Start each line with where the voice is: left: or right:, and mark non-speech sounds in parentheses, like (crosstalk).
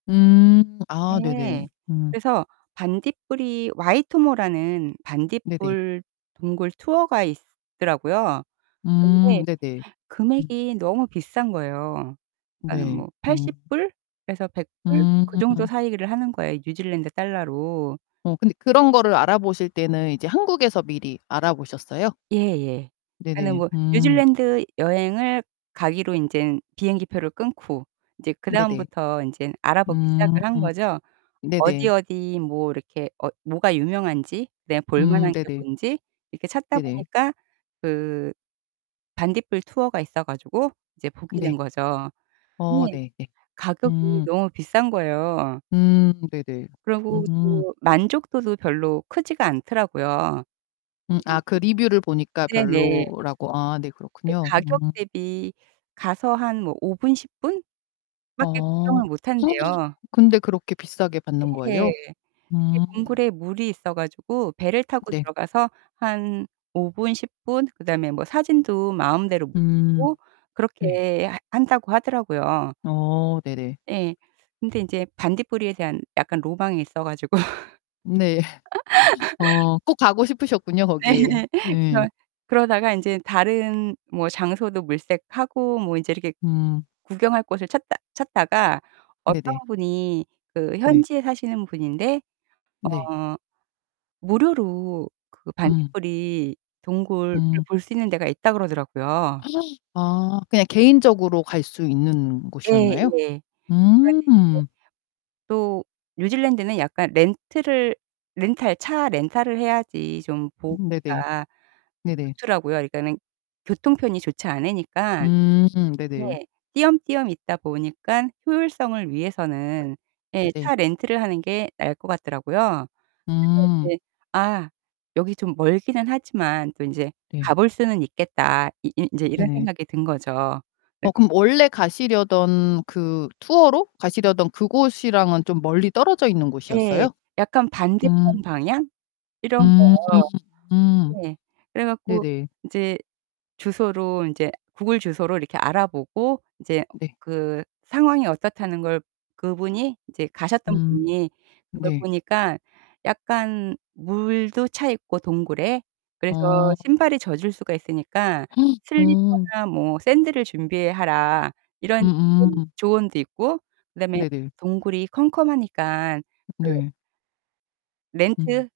left: 음. 아, 네네.
right: 네.
left: 음.
right: 그래서 반딧불이 와이토모라는
left: 네네.
right: 반딧불 동굴 투어가 있더라고요.
left: 음.
right: 근데
left: 네네. 음.
right: 금액이 너무 비싼 거예요. 그니까는
left: 네.
right: 뭐 팔십
left: 음
right: 불에서 $100 그 정도
left: 음.
right: 사이를 하는 거예요, 뉴질랜드 달러로.
left: 어, 근데 그런 거를 알아보실 때는 이제 한국에서 미리 알아보셨어요?
right: 예예. 그니까는
left: 네네.
right: 뭐
left: 음.
right: 뉴질랜드 여행을 가기로 인제는 비행기 표를 끊고 이제
left: 네네.
right: 그다음부터 인제는 알아보기
left: 음.
right: 시작을 한 거죠. 어디,
left: 네네.
right: 어디 뭐 이렇게 어 뭐가 유명한지 그다음에 볼
left: 음,
right: 만한 게
left: 네네.
right: 뭔지 이렇게 찾다
left: 네네.
right: 보니까 그 반딧불 투어가 있어 가지고 이제 보게 된
left: 네.
right: 거죠.
left: 어
right: 근데
left: 네 네.
right: 가격이
left: 음.
right: 너무 비싼 거예요.
left: 음, 네네.
right: 그러고
left: 음.
right: 또 만족도도 별로 크지가 않더라고요. 음.
left: 음 아 그 리뷰를 보니까
right: 네네.
left: 별로라고 아 네,
right: 그
left: 그렇군요.
right: 가격
left: 음.
right: 대비 가서 한 뭐 5 분, 10 분밖에
left: 어.
right: 구경을 못 한대요.
left: (gasps) 근데 그렇게 비싸게 받는
right: 예.
left: 거예요?
right: 그게
left: 음.
right: 동굴에 물이 있어 가지고 배를 타고
left: 네.
right: 들어가서 한 5 분, 10 분 그다음에 뭐 사진도 마음대로 못
left: 음.
right: 찍고
left: 네.
right: 그렇게 하 한다고 하더라고요.
left: 어 네네.
right: 예. 근데 인제 반딧불이에 대한 약간 로망이 있어 가지고.
left: 네. (laughs)
right: (laughs)
left: 어. 꼭 가고 싶으셨군요,
right: 네
left: 거기.
right: 예.
left: 예.
right: 그래서 그러다가 인제 다른 뭐 장소도 물색하고 뭐 인제 이렇게
left: 음.
right: 구경할 곳을 찾다 찾다가 어떤
left: 네네.
right: 분이 그
left: 네.
right: 현지에 사시는 분인데
left: 네.
right: 어 무료로 그
left: 음.
right: 반딧불이 동굴을
left: 음.
right: 볼 수 있는 데가 있다고 그러더라고요.
left: (gasps) 아, 그냥 개인적으로 갈 수 있는
right: 예. 예. 그래
left: 곳이었나요?
right: 가지고 인제
left: 음.
right: 또 뉴질랜드는 약간 렌트를 렌탈 차 렌탈을 해야지 좀
left: 네네.
right: 보기가
left: 네네.
right: 좋더라고요. 그러니까는 교통편이 좋지 않으니까.
left: 음 네네.
right: 네. 띄엄띄엄 있다 보니까 효율성을 위해서는 예,
left: 네.
right: 차 렌트를 하는 게 나을 것 같더라고요. 그래서
left: 음.
right: 이제 '아, 여기 좀 멀기는 하지만 또 인제 가
left: 네.
right: 볼 수는 있겠다.' 이 이 인제 이런
left: 네네.
right: 생각이 든 거죠.
left: 어,
right: (unintelligible)
left: 그럼 원래 가시려던 그 투어로 가시려던 그곳이랑은 좀 멀리 떨어져 있는
right: 예.
left: 곳이었어요?
right: 약간
left: 음.
right: 반대편 방향? 이런
left: 음,
right: 거.
left: 음.
right: 네. 그래 갖고
left: 네네.
right: 인제 주소로 인제 구글 주소로 이렇게 알아보고 이제
left: 네.
right: 그 상황이 어떻다는 걸 그분이 이제 가셨던
left: 음.
right: 분이 그걸
left: 네.
right: 보니까 '약간 물도 차 있고 동굴에 그래서
left: 어.
right: 신발이 젖을 수가 있으니까
left: (gasps) 어.
right: 슬리퍼나 뭐 샌들을 준비하라.' 이런 이제
left: 음음.
right: 조언도 있고 그다음에
left: 네네.
right: 동굴이 컴컴하니까 그
left: 네. 음.
right: 렌트